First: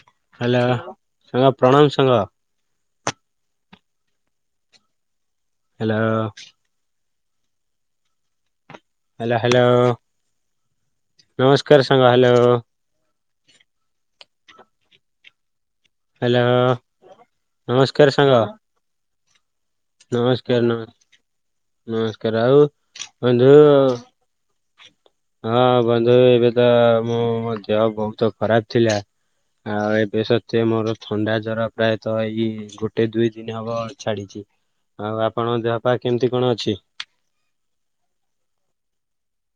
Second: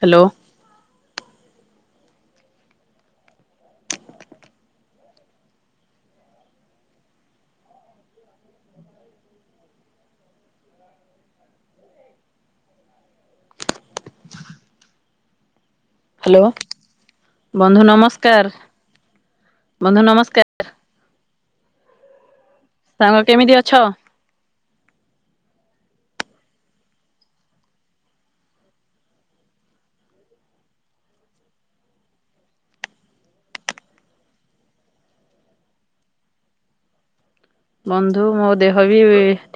Hello. Hello ସାଙ୍ଗ ପ୍ରଣାମ ସାଙ୍ଗ। ହେଲୋ ହ୍ୟାଲୋ ହ୍ୟାଲୋ ନମସ୍କାର ସାଙ୍ଗ ହ୍ୟାଲୋ। ହ୍ୟାଲୋ ବନ୍ଧୁ ନମସ୍କାର। ନମସ୍କାର ନମ ନମସ୍କାର ଆଉ ସାଙ୍ଗ ବନ୍ଧୁ କେମିତି ଅଛ? ହଁ ବନ୍ଧୁ ଏବେ ତ ମୋ ମୋ ଦେହ ବହୁତ ଖରାପ ଥିଲା। ଆଉ ଏବେ ସତ୍ୱେ ମୋର ଥଣ୍ଡା ଜର ପ୍ରାୟତଃ ଏଇ ଗୋଟେ ଦୁଇ ଦିନ ହବ ଛାଡିଛି। ଆଉ ଆପଣଙ୍କ ଦେହ ପାହ କେମିତି କଣ ଅଛି? ବନ୍ଧୁ ମୋ ଦେହ ବି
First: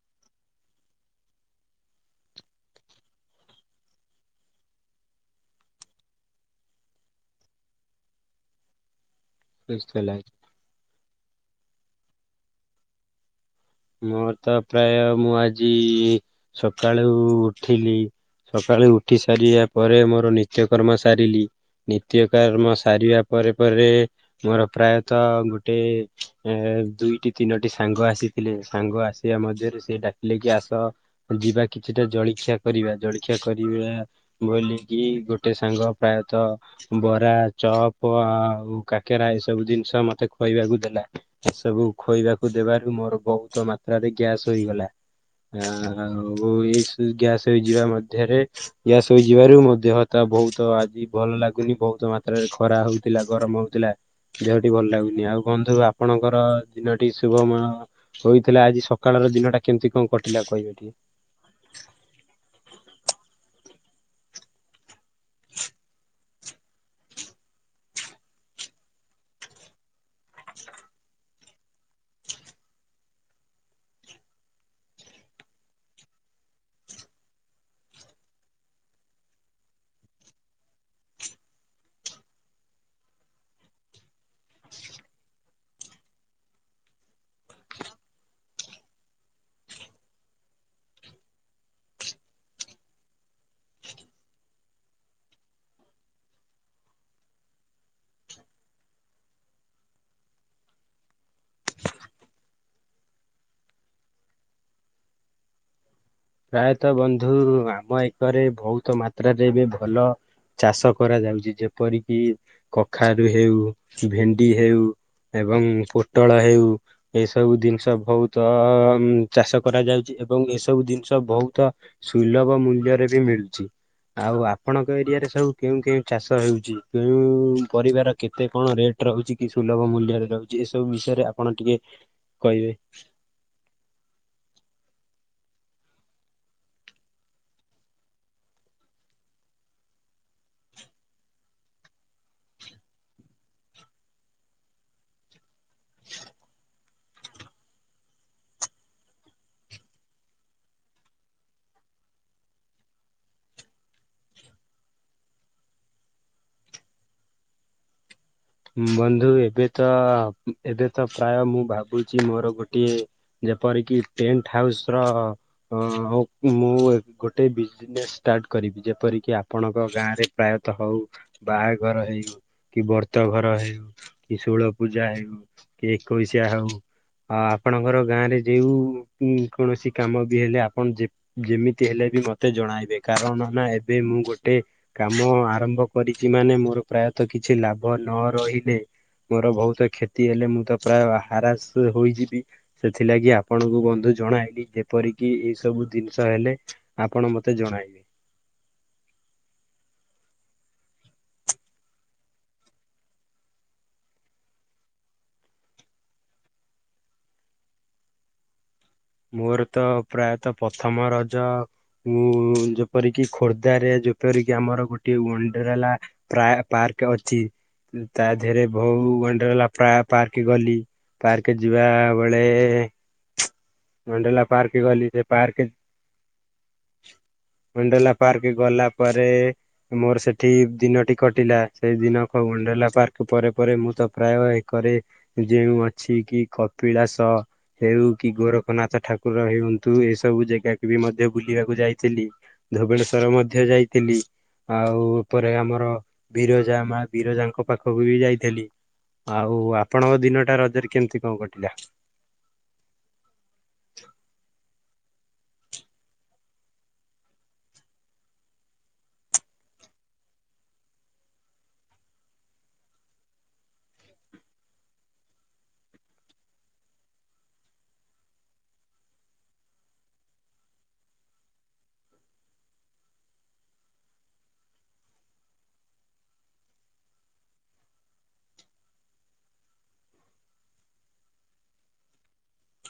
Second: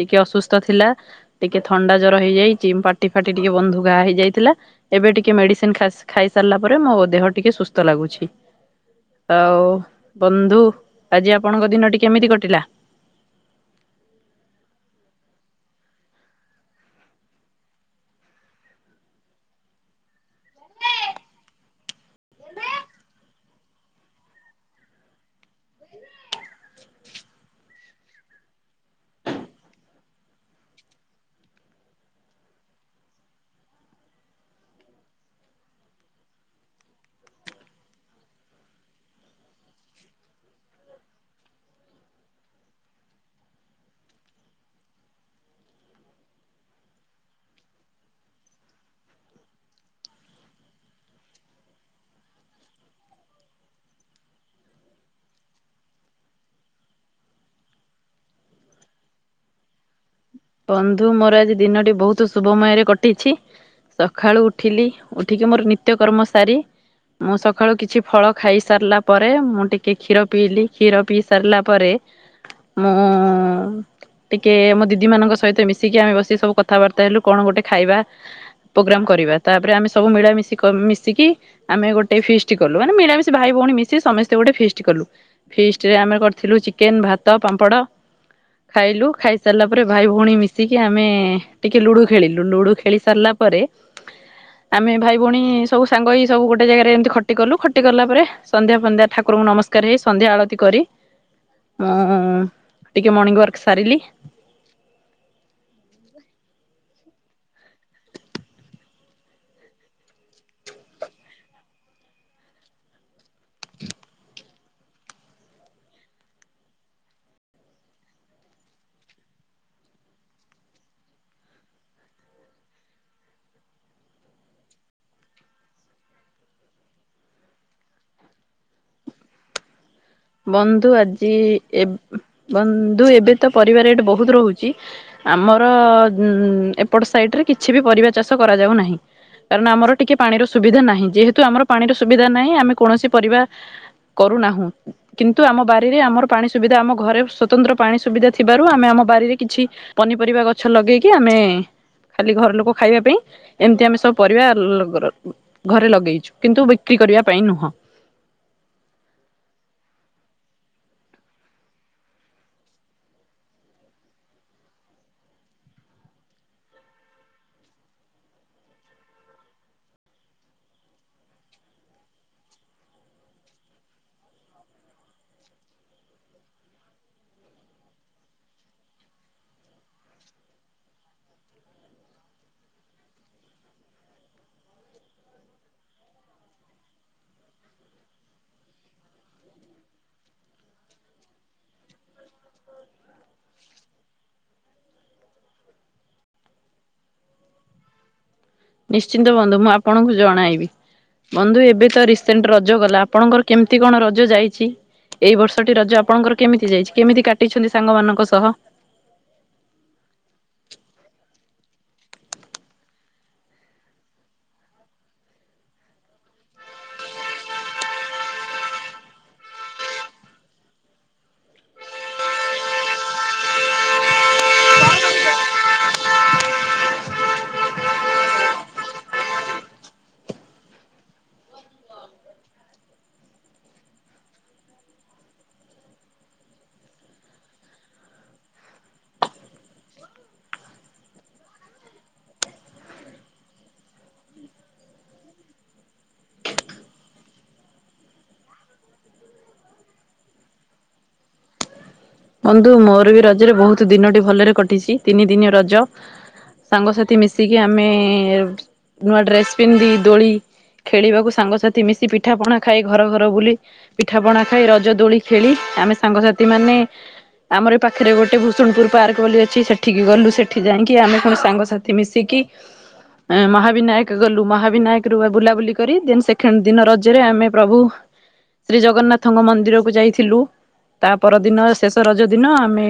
ଟିକେ ଅସୁସ୍ଥ ଥିଲା। ଟିକେ ଥଣ୍ଡା ଜର ହେଇଯାଇଛି ପାଟି ଫାଟି ଟିକେ ବନ୍ଧୁ ଘା ହେଇଯାଇଥିଲା। ଏବେ ଟିକେ ମେଡିସିନ ଖାଇସାରିଲା ପରେ ମୋ ଦେହ ଟିକେ ସୁସ୍ଥ ଲାଗୁଛି। ଆଉ ସୁସ୍ଥ ହେଲା? ବନ୍ଧୁ ଆଜି ଆପଣଙ୍କ ଦିନଟି କେମିତି କଟିଲା? ମୋର ତ ପ୍ରାୟ ମୁଁ ଆଜି ସକାଳୁ ଉଠିଲି। ସକାଳୁ ଉଠି ସାରିବା ପରେ ମୋର ନିତ୍ୟକର୍ମ ସାରିଲି। ନିତ୍ୟକମ ସାରିବା ପରେ ପରେ ମୋର ପ୍ରାୟତଃ ଗୋଟେ ଦୁଇଟି ତିନୋଟି ସାଙ୍ଗ ଆସି ଥିଲେ ସାଙ୍ଗ ଆସିବା ମଧ୍ୟରେ ସେ ଡାକିଲେ କି ଆସ ଯିବା କିଛିଟା ଜଳଖିଆ କରିବା ଜଳଖିଆ କରିବା। ବଲିକି ଗୋଟେ ସାଙ୍ଗ ପ୍ରାୟତଃ ବରା ଚପ ଆଉ କାକେରା ଏ ସବୁ ଜିନିଷ ମତେ ଖୁଆଇବାକୁ ଦେଲା। ଏସବୁ ଖୁଇବାକୁ ଦେବାରୁ ମୋର ବହୁତ ମାତ୍ରାରେ ଗ୍ୟାସ୍ ହେଇଗଲା। ଆ ଆଉ ଏଇ ଗ୍ୟାସ ହେଇଯିବା ମଧ୍ୟରେ। ଗ୍ୟାସ ହେଇଯିବାରୁ ମୋ ଦେହତା ବହୁତ ଆଜି ଭଲ ଲାଗୁନି ବହୁତ ମାତ୍ରାରେ ଖରା ହଉଛି। ଥିଲା ଗରମ ହଉଥିଲା ଦେହଟି ଭଲ ଲାଗୁନି ଆଉ କୁହନ୍ତୁ ଆପଣଙ୍କର ଦିନଟି ଶୁଭମୟ। କହିଥିଲା ଆଜି ସକାଳର ଦିନଟା କେମିତି କଣ କଟି ବନ୍ଧୁ ମୋର ଆଜି ଦିନଟି ବହୁତ ଶୁଭମୟରେ କଟିଛି ସକାଳୁ ଉଠିଲି। ଉଠିକି ମୋର ନିତ୍ୟ କର୍ମ ସାରୀ ମୁଁ ସକାଳୁ କିଛି ଫଳ ଖାଇ ସାରିଲା ପରେ ମୁଁ ଟିକେ କ୍ଷୀର ପିଇଲି କ୍ଷୀର ପିଇ ସାରିଲା ପରେ ହ ଟିକେ ମ ଦିଦି ମାନଙ୍କ ସହିତ ମିଶିକି ଆମେ ବସି ସବୁ କଥାବାର୍ତ୍ତା ହେଲୁ କଣ ଗୋଟେ ଖାଇବା। ପ୍ରୋଗ୍ରାମ କରିବା ତାପରେ ଆମେ ସବୁ ମିଳାମିଶ ମିଶିକି। ଆମେ ଗୋଟେ ଫିଷ୍ଟ କଲୁ ମାନେ ମିଳାମିଶି ଭାଇ ଭଉଣୀ ମିଶି ସମସ୍ତେ ଗୋଟେ ଫେଷ୍ଟ କଲୁ। ଫିଷ୍ଟରେ ଆମେ କରିଥିଲୁ ଚିକେନ ଭାତ ପାମ୍ପଡ ଖାଇଲୁ ଖାଇସାରିଲା ପରେ ଭାଇ ପୁଣି ମିଶିକି ଆମେ ଟିକେ ଲୁଡୁ ଖେଳିଲୁ ଲୁଡୁ ଖେଳି ସାରିଲା ପରେ ଆମେ ଭାଇ ଭଉଣୀ ସବୁ ସାଙ୍ଗ ଏଇ ସବୁ ଗୋଟେ ଜାଗାରେ ଏମିତି ଖଟି କଲୁ ଖଟି କଲା ପରେ ସନ୍ଧ୍ୟା ଫନ୍ଧ୍ୟା ଠାକୁରଙ୍କୁ ନମସ୍କାର ହେଇ ସନ୍ଧ୍ୟା ଆଳତି କରି ମୁଁ ଟିକେ ମର୍ଣ୍ଣିିଂ ୱାର୍କ ସାରିଲି। ହ ପ୍ରାୟତଃ ବନ୍ଧୁ ଆମ ଏକରେ ବହୁତ ମାତ୍ରାରେ ଏବେ ଭଲ ଚାଷ କରାଯାଉଛି ଯେପରିକି କଖାରୁ ହେଉ ଭେଣ୍ଡି ହେଉ। ଏବଂ ପୋଟଳ ହେଉ। ଏସବୁ ଜିନିଷ ବହୁତ ଚାଷ କରାଯାଉଛି ଏବଂ ଏସବୁ ଜିନିଷ ବହୁତ ସୁଲଭ ମୂଲ୍ୟରେ ବି ମିଳୁଛି। ଆଉ ଆପଣଙ୍କ ଏରିଆ ରେ ସବୁ କେଉଁ କେଉଁ ଚାଷ ହେଉଛି କେଉଁ ପରିବାର କେତେ କଣ ରେଟ୍। ରହୁଛି କି ସୁଲଭ ମୂଲ୍ୟରେ। ରହୁଛି ଏସବୁ ବନ୍ଧୁ ବିଷୟରେ ଆଜି ଆପଣ ଟିକେ ଏବ କହିବେ। ବନ୍ଧୁ ଏବେ ତ ପରିବା ରେଟ ବହୁତ ରହୁଛି। ଆମର ଏପଟ ସାଇଟରେ କିଛି ବି ପରିବା ଚାଷ କରାଯାଉ ନାହିଁ। କାରଣ ଆମର ଟିକେ ପାଣିର ସୁବିଧା ନାହିଁ ଯେହେତୁ ଆମର ପାଣିର ସୁବିଧା ନାହିଁ ଆମେ କୌଣସି ପରିବା କରୁନାହୁଁ କିନ୍ତୁ ଆମ ବାରିରେ ଆମର ପାଣି ସୁବିଧା ଆମ ଘରେ ସ୍ଵତନ୍ତ୍ର ପାଣି ସୁବିଧା ଥିବାରୁ ଆମେ ଆମ ବାରିରେ କିଛି ପନିପରିବା ଗଛ ଲଗେଇକି ଆମେ ଖାଲି ଘର ଲୋକ ଖାଇବା ପାଇଁ ଏମିତି ଆମେ ସବୁ ପରିବା ଘରେ ଲଗେଇଛୁ କିନ୍ତୁ ବିକ୍ରି କରିବା ପାଇଁ ନୁହଁ। ବନ୍ଧୁ ଏବେ ତ ଏବେ ତ ପ୍ରାୟ ମୁଁ ଭାବୁଛି ମୋର ଗୋଟିଏ ଯେପରିକି ଟେଣ୍ଟ ହାଉସ ର ମୁଁ ଗୋଟେ ବିଜନେସ୍ ଷ୍ଟାର୍ଟ କରିବି ଯେପରିକି ଆପଣଙ୍କ ଗାଁରେ ପ୍ରାୟତଃ ହଉ ବାହାଘର ହେଉ କି ବ୍ରତ ଘର ହେଉ କି ଷୋଳ ପୂଜା ହେଉ ଏକଉସୀଆ ହଉ। ଆ ଆପଣଙ୍କର ଗାଁରେ ଯେଉଁ କୌଣସି କାମ ବି ହେଲେ ଆପଣ ଯେ ଯେମିତି ହେଲେ ବି ମତେ ଜଣାଇବେ କାରଣ ନା ଏବେ ମୁଁ ଗୋଟେ କାମ ଆରମ୍ଭ କରିଛି ମାନେ ମୋର ପ୍ରାୟତଃ କିଛି ଲାଭ ନ ରହିଲେ। ମୋର ବହୁତ କ୍ଷତି ହେଲେ ମୁଁ ତ ପ୍ରାୟ ହାରାସ ହୋଇଯିବି। ସେଥିଲାଗି ଆପଣଙ୍କୁ ବନ୍ଧୁ ଜଣାଇଲି ଯେପରିକି ଏଇ ସବୁ ଜିନିଷ ହେଲେ ଆପଣ ମତେ ଜଣାଇବେ। ନିଶ୍ଚିନ୍ତ ବନ୍ଧୁ ମୁଁ ଆପଣଙ୍କୁ ଜଣାଇବି। ବନ୍ଧୁ ଏବେ ତ ରିସେଣ୍ଟ ରଜ ଗଲା ଆପଣଙ୍କର କେମିତି କଣ ରଜ ଯାଇଛି? ଏଇ ବର୍ଷଟି ରଜ ଆପଣଙ୍କର କେମିତି ଯାଇଛି କେମିତି କାଟିଛନ୍ତି ସାଙ୍ଗମାନଙ୍କ ସହ? ମୋର ତ ପ୍ରାୟତଃ ପ୍ରଥମ ରଜ ମୁଁ ଯେପରିକି ଖୋର୍ଦ୍ଧରେ ଯେପରିକି ଆମର ଗୋଟେ ୱାଣ୍ଡେରିଲା ପ୍ରାୟ ପାର୍କ ଅଛି ତା ଦେହରେ ବୋହୁ ୱାଣ୍ଡେରେଲା ଗଲା ପ୍ରାୟ ପାର୍କ ଗଲି। ପାର୍କ ଯିବା ବେଳେ ୱାଣ୍ଡେରେଲା ପାର୍କ ଗଲି ସେ ପାର୍କ ହ ହୁଁ ୱାଣ୍ଡେରେଲା ପାର୍କ ଗଲା ପରେ ମୋର ସେଠି ଦିନଟି କଟିଲା ସେଇ ୱାଣ୍ଡେରେଲା ପାର୍କ ପରେ ପରେ ମୁଁ ତ ପ୍ରାୟ ଏକରେ ଯେଉଁ ଅଛି କି କପିଳାସ ହେଉ କି ଗୋର ଜଗନ୍ନାଥ ଠାକୁର ହୁଅନ୍ତୁ ଏସବୁ ଜାଗାକୁ ବି ମଧ୍ୟ ବୁଲିବାକୁ ଯାଇଥିଲି। ଧବଲେଶ୍ଵର ମଧ୍ୟ ଯାଇଥିଲି। ଆଉ ଏପରେ ଆମର ବିରଜା ମା ବିରଜାଙ୍କ ପାଖକୁ ବି ଯାଇଥିଲି। ଆଉ ଆପଣଙ୍କ ଦିନ ଟା ରଜରେ କେମିତି କଣ କଟିଲା? ବନ୍ଧୁ ମୋର ବି ରଜରେ ବୋହୁତ ଦିନଟି ଭଲରେ କଟିଛି ତିନି ଦିନିଆ ରଜ। ସାଙ୍ଗସାଥି ମିଶିକି ଆମେ ନୂଆ ଡ୍ରେସ ପିନ୍ଧି ଦୋଳି। ଖେଳିବାକୁ ସାଙ୍ଗସାଥି ମିଶି ପିଠା ପଣା ଖାଇ ଘର ଘର ବୁଲି ପିଠା ପଣା ଖାଇ ରଜ ଦୋଳି ଖେଳି ଆମେ ସାଙ୍ଗସାଥି ମାନେ- ଆମର ପାଖରେ ଗୋଟେ ଭୂଷୁଣପୁର ପାର୍କ ବୋଲି ଅଛି ସେଠିକି ଗଲୁ ସେଠି ଯାଇକି ଆମେ କଣ ସାଙ୍ଗସାଥି ମିଶିକି ମହାବିନାୟକ ଗଲୁ ମହାବିନାୟକ ରୁ ବୁଲାବୁଲି କରି ଦି ସେକେଣ୍ଡ ଦିନ ରଜରେ ଆମେ ପ୍ରଭୁ ଶ୍ରୀ ଜଗନ୍ନାଥଙ୍କ ମନ୍ଦିରକୁ ଯାଇଥିଲୁ ତା ପର ଦିନ ଶେଷ ରଜ ଦିନ ଆମେ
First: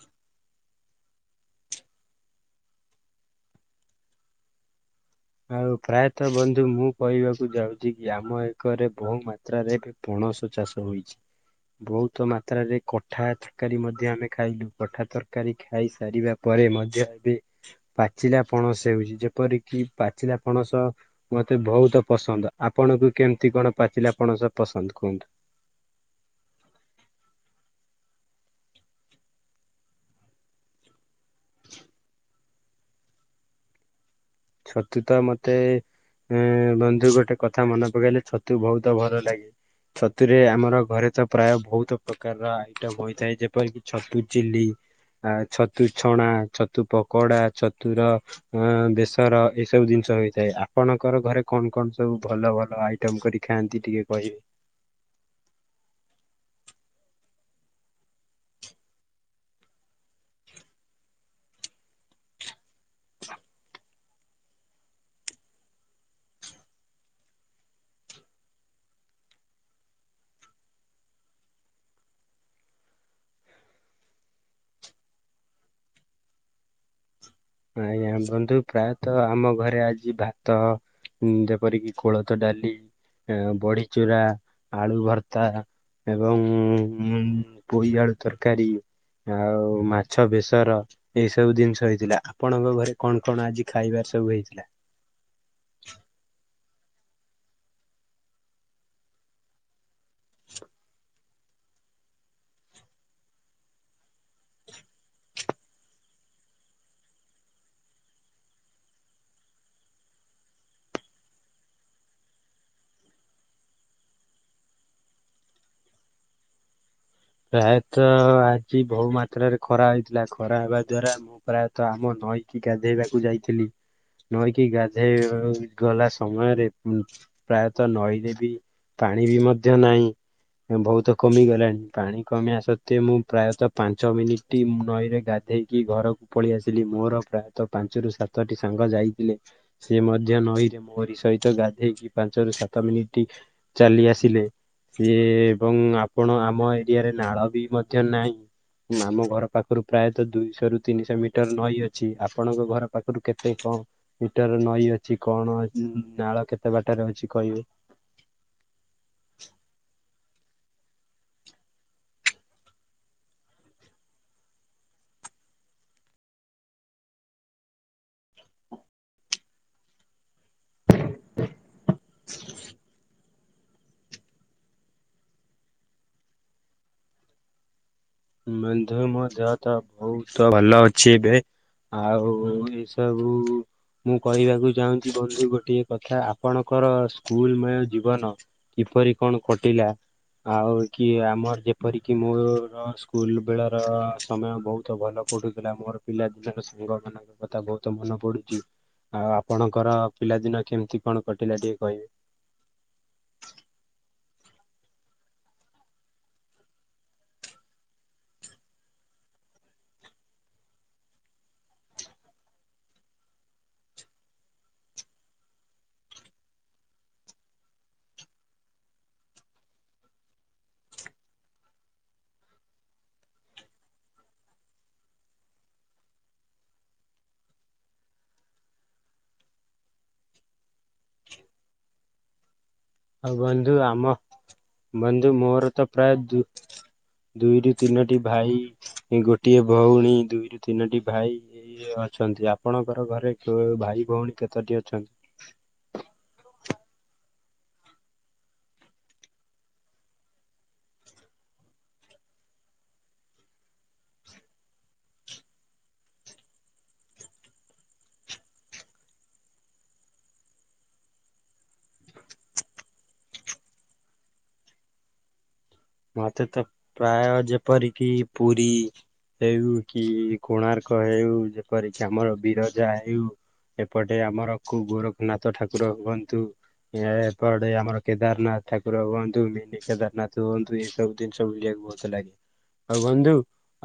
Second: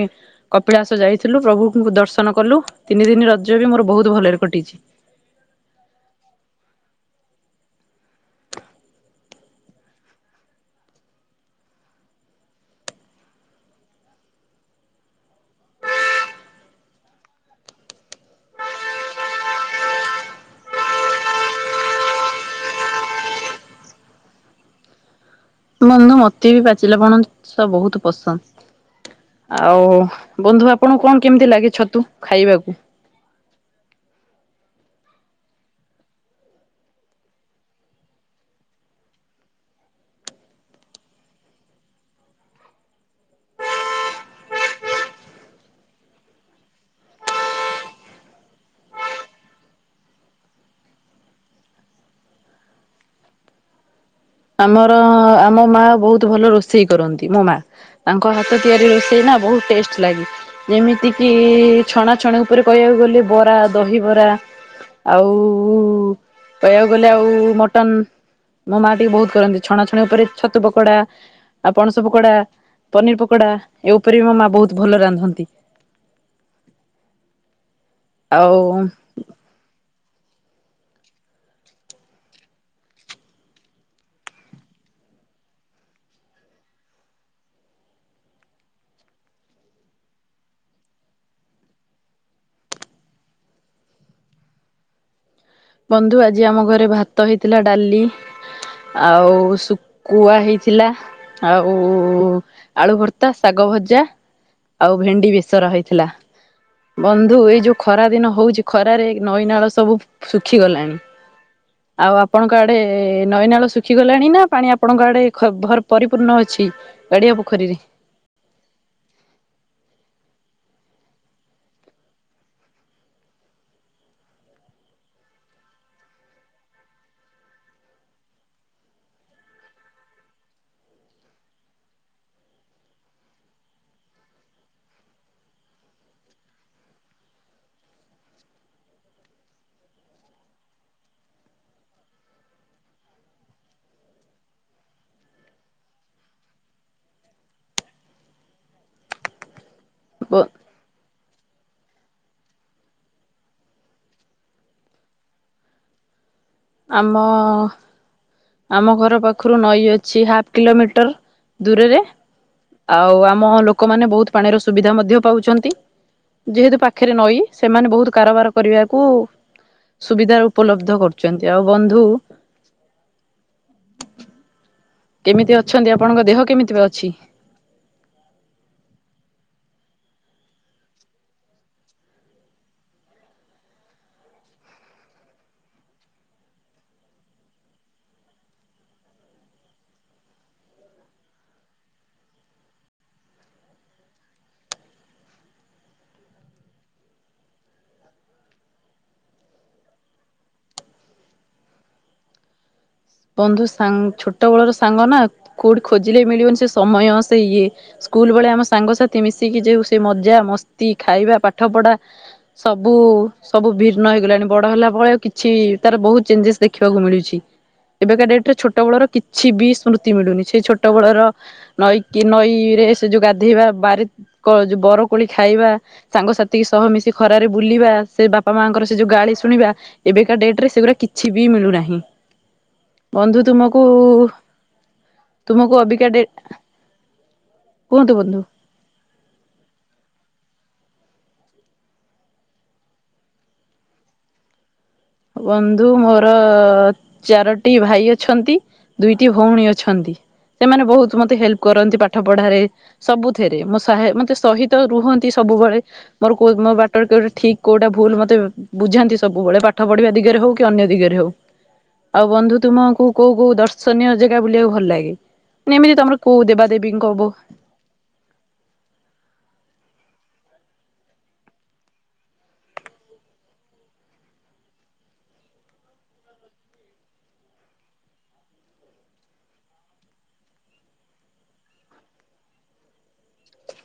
କପିଳାସ ଯାଇଥିଲୁ ପ୍ରଭୁଙ୍କୁ ଦର୍ଶନ କଲୁ ତିନି ଦିନ ରଜ ବି ମୋର ବୋହୁତ ଭଲରେ କଟିଛି। ଆଉ ପ୍ରାୟତଃ ବନ୍ଧୁ ମୁଁ କହିବାକୁ ଯାଉଚି କି ଆମ ଏକରେ ବୋହୁ ମାତ୍ରାରେ ଏବେ ପଣସ ଚାଷ ହୋଇଚି ବୋହୁତ ମାତ୍ରାରେ କଠା ତରକାରୀ ମଧ୍ୟ ଆମେ ଖାଇଲୁ କଠା ତରକାରୀ ଖାଇ ସାରିବା ପରେ ମଧ୍ୟ ଏବେ ପାଚିଲା ପଣସ ହେଉଚି ଯେପରିକି ପାଚିଲା ପଣସ ମତେ ବୋହୁତ ପସନ୍ଦ ଆପଣଙ୍କୁ କେମିତି କଣ ପାଚିଲା ପଣସ ପସନ୍ଦ କୁହନ୍ତୁ? ବନ୍ଧୁ ମତେ ବି ପାଚିଲା ପଣସ ବୋହୁତ ପସନ୍ଦ। ଆଉ ବନ୍ଧୁ ଆପଣଙ୍କୁ କଣ କେମିତି ଲାଗେ ଛତୁ ଖାଇବାକୁ? ଛତୁ ତ ମତେ ବନ୍ଧୁ ଗୋଟେ କଥା ମନେ ପକେଇଲେ ଛତୁ ବୋହୁତ ଭଲ ଲାଗେ। ଛତୁରେ ଆମର ଘରେ ତ ପ୍ରାୟ ବୋହୁତ ପ୍ରକାରର ଆଇଟମ ହୋଇଥାଏ ଯେପରିକି ଛତୁ ଚିଲି। ଆ ଛତୁ ଛଣା ଛତୁ ପକୋଡା ଛତୁର ଅ ବେଶ ତର ଏ ସବୁ ଜିନିଷ ହେଥାଏ ଆପଣଙ୍କର ଘରେ କଣ କଣ ସବୁ ଭଲ ଭଲ ଆଇଟମ କରି ଖାଆନ୍ତି ଟିକେ କହିବେ? ଆମର ଆମ ମା ବୋହୁତ ଭଲ ରୋଷେଇ କରନ୍ତି ମୋ ମା। ତାଙ୍କ ହାତ ତିଆରି ରୋଷେଇ ନା ବୋହୁତ ଟେଷ୍ଟ ଲାଗେ। ଯେମିତିକି ଛଣାଛଣି ଉପରେ କହିବାକୁ ଗଲେ ବରା ଦହିବରା ଆଉ କହିବାକୁ ଗଲେ ଆଉ ମଟନ ମୋ ମା ବୋହୁତ କରନ୍ତି ଛଣାଛଣି ଉପରେ ଛତୁ ପକୋଡା ଆଉ ପଣସ ପକୋଡା ପନିର ପକୋଡା ଏ ଉପରେ ବି ମୋ ମା ବୋହୁତ ଭଲ ରାନ୍ଧନ୍ତି। ନାଇଁ ଆଉ ବନ୍ଧୁ ପ୍ରାୟ ତ୍ ତ ଆମ ଘରେ ଆଜି ଭାତ ଯେପରିକି କୋଳଥ ଡାଲି ବଢି ଚୁରା ଆଳୁ ଭର୍ତ୍ତା। ଏବଂ ପୋଇ ଆଳୁ ତରକାରୀ। ଆଉ ମାଛ ବେସର ଏଇ ସବୁ ଜିନିଷ ହେଇଥିଲା। ଆପଣଙ୍କ ଘରେ କଣ କଣ ଆଜି ଖାଇବାରେ ସବୁ ହେଇଥିଲା? ବନ୍ଧୁ ଆଜି ଆମ ଘରେ ଭାତ ହେଇଥିଲା ଡାଲି ଆଉ ସୁ କୁଆ ହେଇଥିଲା ଆଉ ଆଳୁ ଭର୍ତ୍ତା ଶାଗ ଭଜା। ଆଉ ଭେଣ୍ଡି ବେଶର ହେଇଥିଲା। ବନ୍ଧୁ ଏଇ ଯୋଉ ଖରା ଦିନ ହଉଛି ଖରାରେ ନଈନାଳ ସବୁ ଶୁଖିଗଲାଣି। ହ ଆଉ ଆପଣଙ୍କ ଆଡେ ନଈନାଳ ଶୁଖିଗଲାଣି ନା ପାଣି ଆପଣଙ୍କ ଆଡେ ପରିପୂର୍ଣ୍ଣ ଅଛି? ଗାଡିଆ ପୋଖରୀରେ ପ୍ରାୟତଃ ଆଜି ବହୁ ମାତ୍ରାରେ ଖରା ହେଇଥିଲା ଖରା ହେବା ଦ୍ଵାରା ମୁଁ ପ୍ରାୟତଃ ଆମ ନଈକି ଗାଧେଇବାକୁ ଯାଇଥିଲି। ନଈକି ଗାଧେଇ ଗଲା ସମୟରେ ପ୍ରାୟତଃ ନଈରେ ବି ପାଣି ବି ମଧ୍ୟ ନାହିଁ ବହୁତ କମିଗଲାଣି। ପାଣି କମିବା ସତ୍ତ୍ୱେ ମୁଁ ପ୍ରାୟତଃ ପାଞ୍ଚ ମିନିଟ୍ ମୁ ନଈରେ ଗାଧୋଇକି ଘରକୁ ପଳେଇ ଆସିଲି ମୋର ପ୍ରାୟତଃ ପାଞ୍ଚ ରୁ ସାତଟି ସାଙ୍ଗ ଯାଇଥିଲେ। ସେ ମଧ୍ୟ ନଈରେ ମୋହରି ସହିତ ଗାଧେଇକି ପାଞ୍ଚରୁ ସାତ ମିନିଟ୍ ଚାଲି ଆସିଲେ ସିଏ ଏବଂ ଆପଣ ଆମ ଏଆରେ ନାଳ ବି ମଧ୍ୟ ନାହିଁ ଆମ ଘର ପାଖରୁ ପ୍ରାୟତଃ ବ ଦୁଇଶହ ରୁ ତିନିଶହ ମିଟର ନଈ ଅଛି ଆପଣଙ୍କ ଘର ପାଖରୁ କେତେ କଣ? ଇଟର ନଈ ଅଛି କଣ ଅଛି ନାଳ କେତେ? ବାଟରେ ଆମ। ଅଛି କହିବେ? ଆମ ଘର ପାଖରୁ ନଈ ଅଛି ହାଫ କିଲୋମିଟର ଦୂରରେ। ଆଉ ଆମ ଲୋକମାନେ ବହୁତ ପାଣିର ସୁବିଧା ମଧ୍ୟ ପାଉଛନ୍ତି। ଯେହେତୁ ପାଖରେ ନଈ ସେମାନେ ବହୁତ କାରବାର କରିବାକୁ ସୁବିଧା ଉପଲବ୍ଧ। ଛନ୍ତି ଆଉ ବନ୍ଧୁ- କେମିତି ଅଛନ୍ତି ଆପଣଙ୍କ ଦେହ କେମିତି ବା ଅଛି? ବନ୍ଧୁ ମୋ ଦେହ ତ ବହୁତ ଭଲ ଅଛି ଏବେ। ଆଉ ଏଇ ସବୁ ମୁଁ କହିବାକୁ ଚାହୁଁଛି ବନ୍ଧୁ ଗୋଟିଏ କଥା ଆପଣଙ୍କର ସ୍କୁଲମୟ ଜୀବନ। କିପରି କଣ କଟିଲା ଆଉ କି ଆମର ଯେପର କିି ମୋର ସ୍କୁଲ ବେଳର ସମୟ ବହୁତ ଭଲ ପଢ଼ୁଥିଲା ମୋର ପିଲା ଦିନର ସାଙ୍ଗ ମାନଙ୍କୁ କଥା ବହୁତ ମନେ ପଡୁଛି ଆଉ ଆପଣଙ୍କର ପିଲାଦିନ କେମିତି କଣ କଟିଲା ଟିକେ କହିବେ? ବନ୍ଧୁ ସାଂ ଛୋଟ ବେଳର ସାଙ୍ଗ ନା କୋଉଠି ଖୋଜିଲେ ମିଳିବନି ସେ ସମୟ ସେ ଇଏ। ସ୍କୁଲ ବେଳେ ଆମ ସାଙ୍ଗସାଥି ମିଶିକି ଯୋଉ ସେ ମଜା ମସ୍ତି ଖାଇବା ପାଠ ପଢା। ସବୁ ସବୁ ଭିନ୍ନ ହେଇଗଲାଣି ବଡ ହେଲା ଭଳେ ଆଉ କିଛି ତାର ବହୁତ ଚେଞ୍ଜେସ ଦେଖିବାକୁ ମିଳୁଛି। ଏବେକା ଡେଟରେ ଛଟବେଳର କିଛି ବି ସ୍ମୃତି ମିଳୁନି ସେ ଛୋଟବେଳର ନଈକି ନଈରେ ସେ ଯୋଉ ଗାଧେଇବା ବାରି ଯୋଉ ବର କୋଳି ଖାଇବା। ସାଙ୍ଗସାଥି ସହ ମିଶି ଖରାରେ ବୁଲିବା ସେ ବାପା ମାଙ୍କର ସେ ଯୋଉ ଗାଳି ଶୁଣିବା। ଏବେକା ଡେଟ ରେ ସେଗୁଡ଼ା କିଛି ବି ମିଳୁନାହିଁ। ଆଉ ବନ୍ଧୁ ଆମ ବନ୍ଧୁ ମୋର ତୁମକୁ ତ ଅବିକା ପ୍ରାୟ ଡେ ଦ ଦୁଇରୁ କୁହନ୍ତୁ ତିନୋଟି ବନ୍ଧୁ। ଭାଇ ଗୋଟିଏ ଭଉଣୀ ଦୁଇରୁ ତିନୋଟି ଭାଇ। ଅଛନ୍ତି ଆପଣଙ୍କର ଘରେ ଭାଇ ଭଉଣୀ କେତୋଟି ଅଛନ୍ତି? ବନ୍ଧୁ ମୋର ଚାରୋଟି ଭାଇ ଅଛନ୍ତି। ଦୁଇଟି ଭଉଣୀ ଅଛନ୍ତି ସେମାନେ ବହୁତ ମତେ ହେଲ୍ପ କରନ୍ତି ପାଠ ପଢାରେ। ସବୁଥିରେ ମୋ ସହାୟ ମତେ ସହିତ ରୁହନ୍ତି ସବୁବେଳେ। ମୋର କଉ ମୋ ବାଟରେ କୋଉଟା ଠିକ କୋଉଟା ଭୁଲ ମତେ ବୁଝାନ୍ତି ସବୁବେଳେ ବାଟ ପାଠ ପଢିବା ଦିଗରେ ହଉ କି ଅନ୍ୟ ଦିଗରେ ହଉ। ଆଉ ବନ୍ଧୁ ତୁମକୁ କୋଉ କୋଉ ଦର୍ଶନୀୟ ଜାଗା ବୁଲିବାକୁ ଭଲ ଲାଗେ? ଏମିତି ତମର କଉ ଦେବା ଦେବୀଙ୍କୁ କବୁ ପରିକି ପୁରୀ ହେଉ କି କୋଣାର୍କ ହେଉ ଯେପରିକି ଆମର ବିରଜା ହେଉ। ଏପଟେ ଆମର ଗୋରଖନାଥ ଠାକୁର ହୁଅନ୍ତୁ। ଏହା ଏପଟେ ଆମର କେଦାରନାଥ ଠାକୁର ହୁଅନ୍ତୁ, ମିନି କେଦାରନାଥ ହୁଅନ୍ତୁ। ଏସବୁ ଜିନିଷ ବୁଲିବାକୁ ମଜା ଲାଗେ। ଆଉ ବନ୍ଧୁ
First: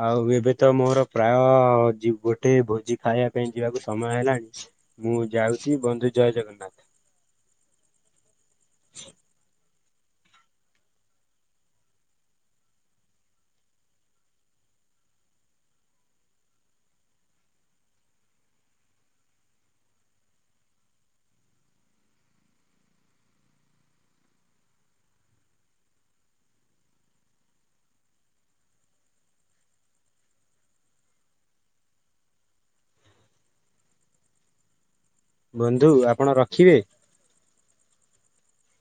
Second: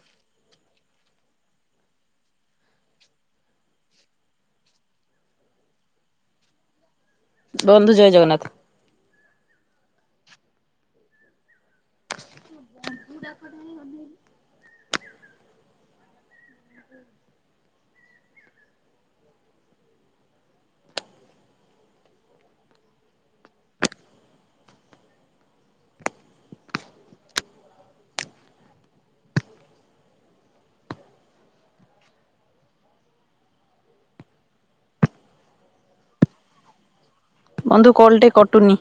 ଆଉ ଏବେ ତ ମୋର ପ୍ରାୟ ଗୋଟେ ଭୋଜି ଖାଇବା ପାଇଁ ଯିବାକୁ ସମୟ ହେଲାଣି। ମୁଁ ଯାଉଚି ବନ୍ଧୁ ଜୟ ଜଗନ୍ନାଥ। ବନ୍ଧୁ ଜୟ ଜଗନ୍ନାଥ। [unintelligible] ବନ୍ଧୁ ଆପଣ ରଖିବେ? ବନ୍ଧୁ କଲ ଟି କଟୁନି।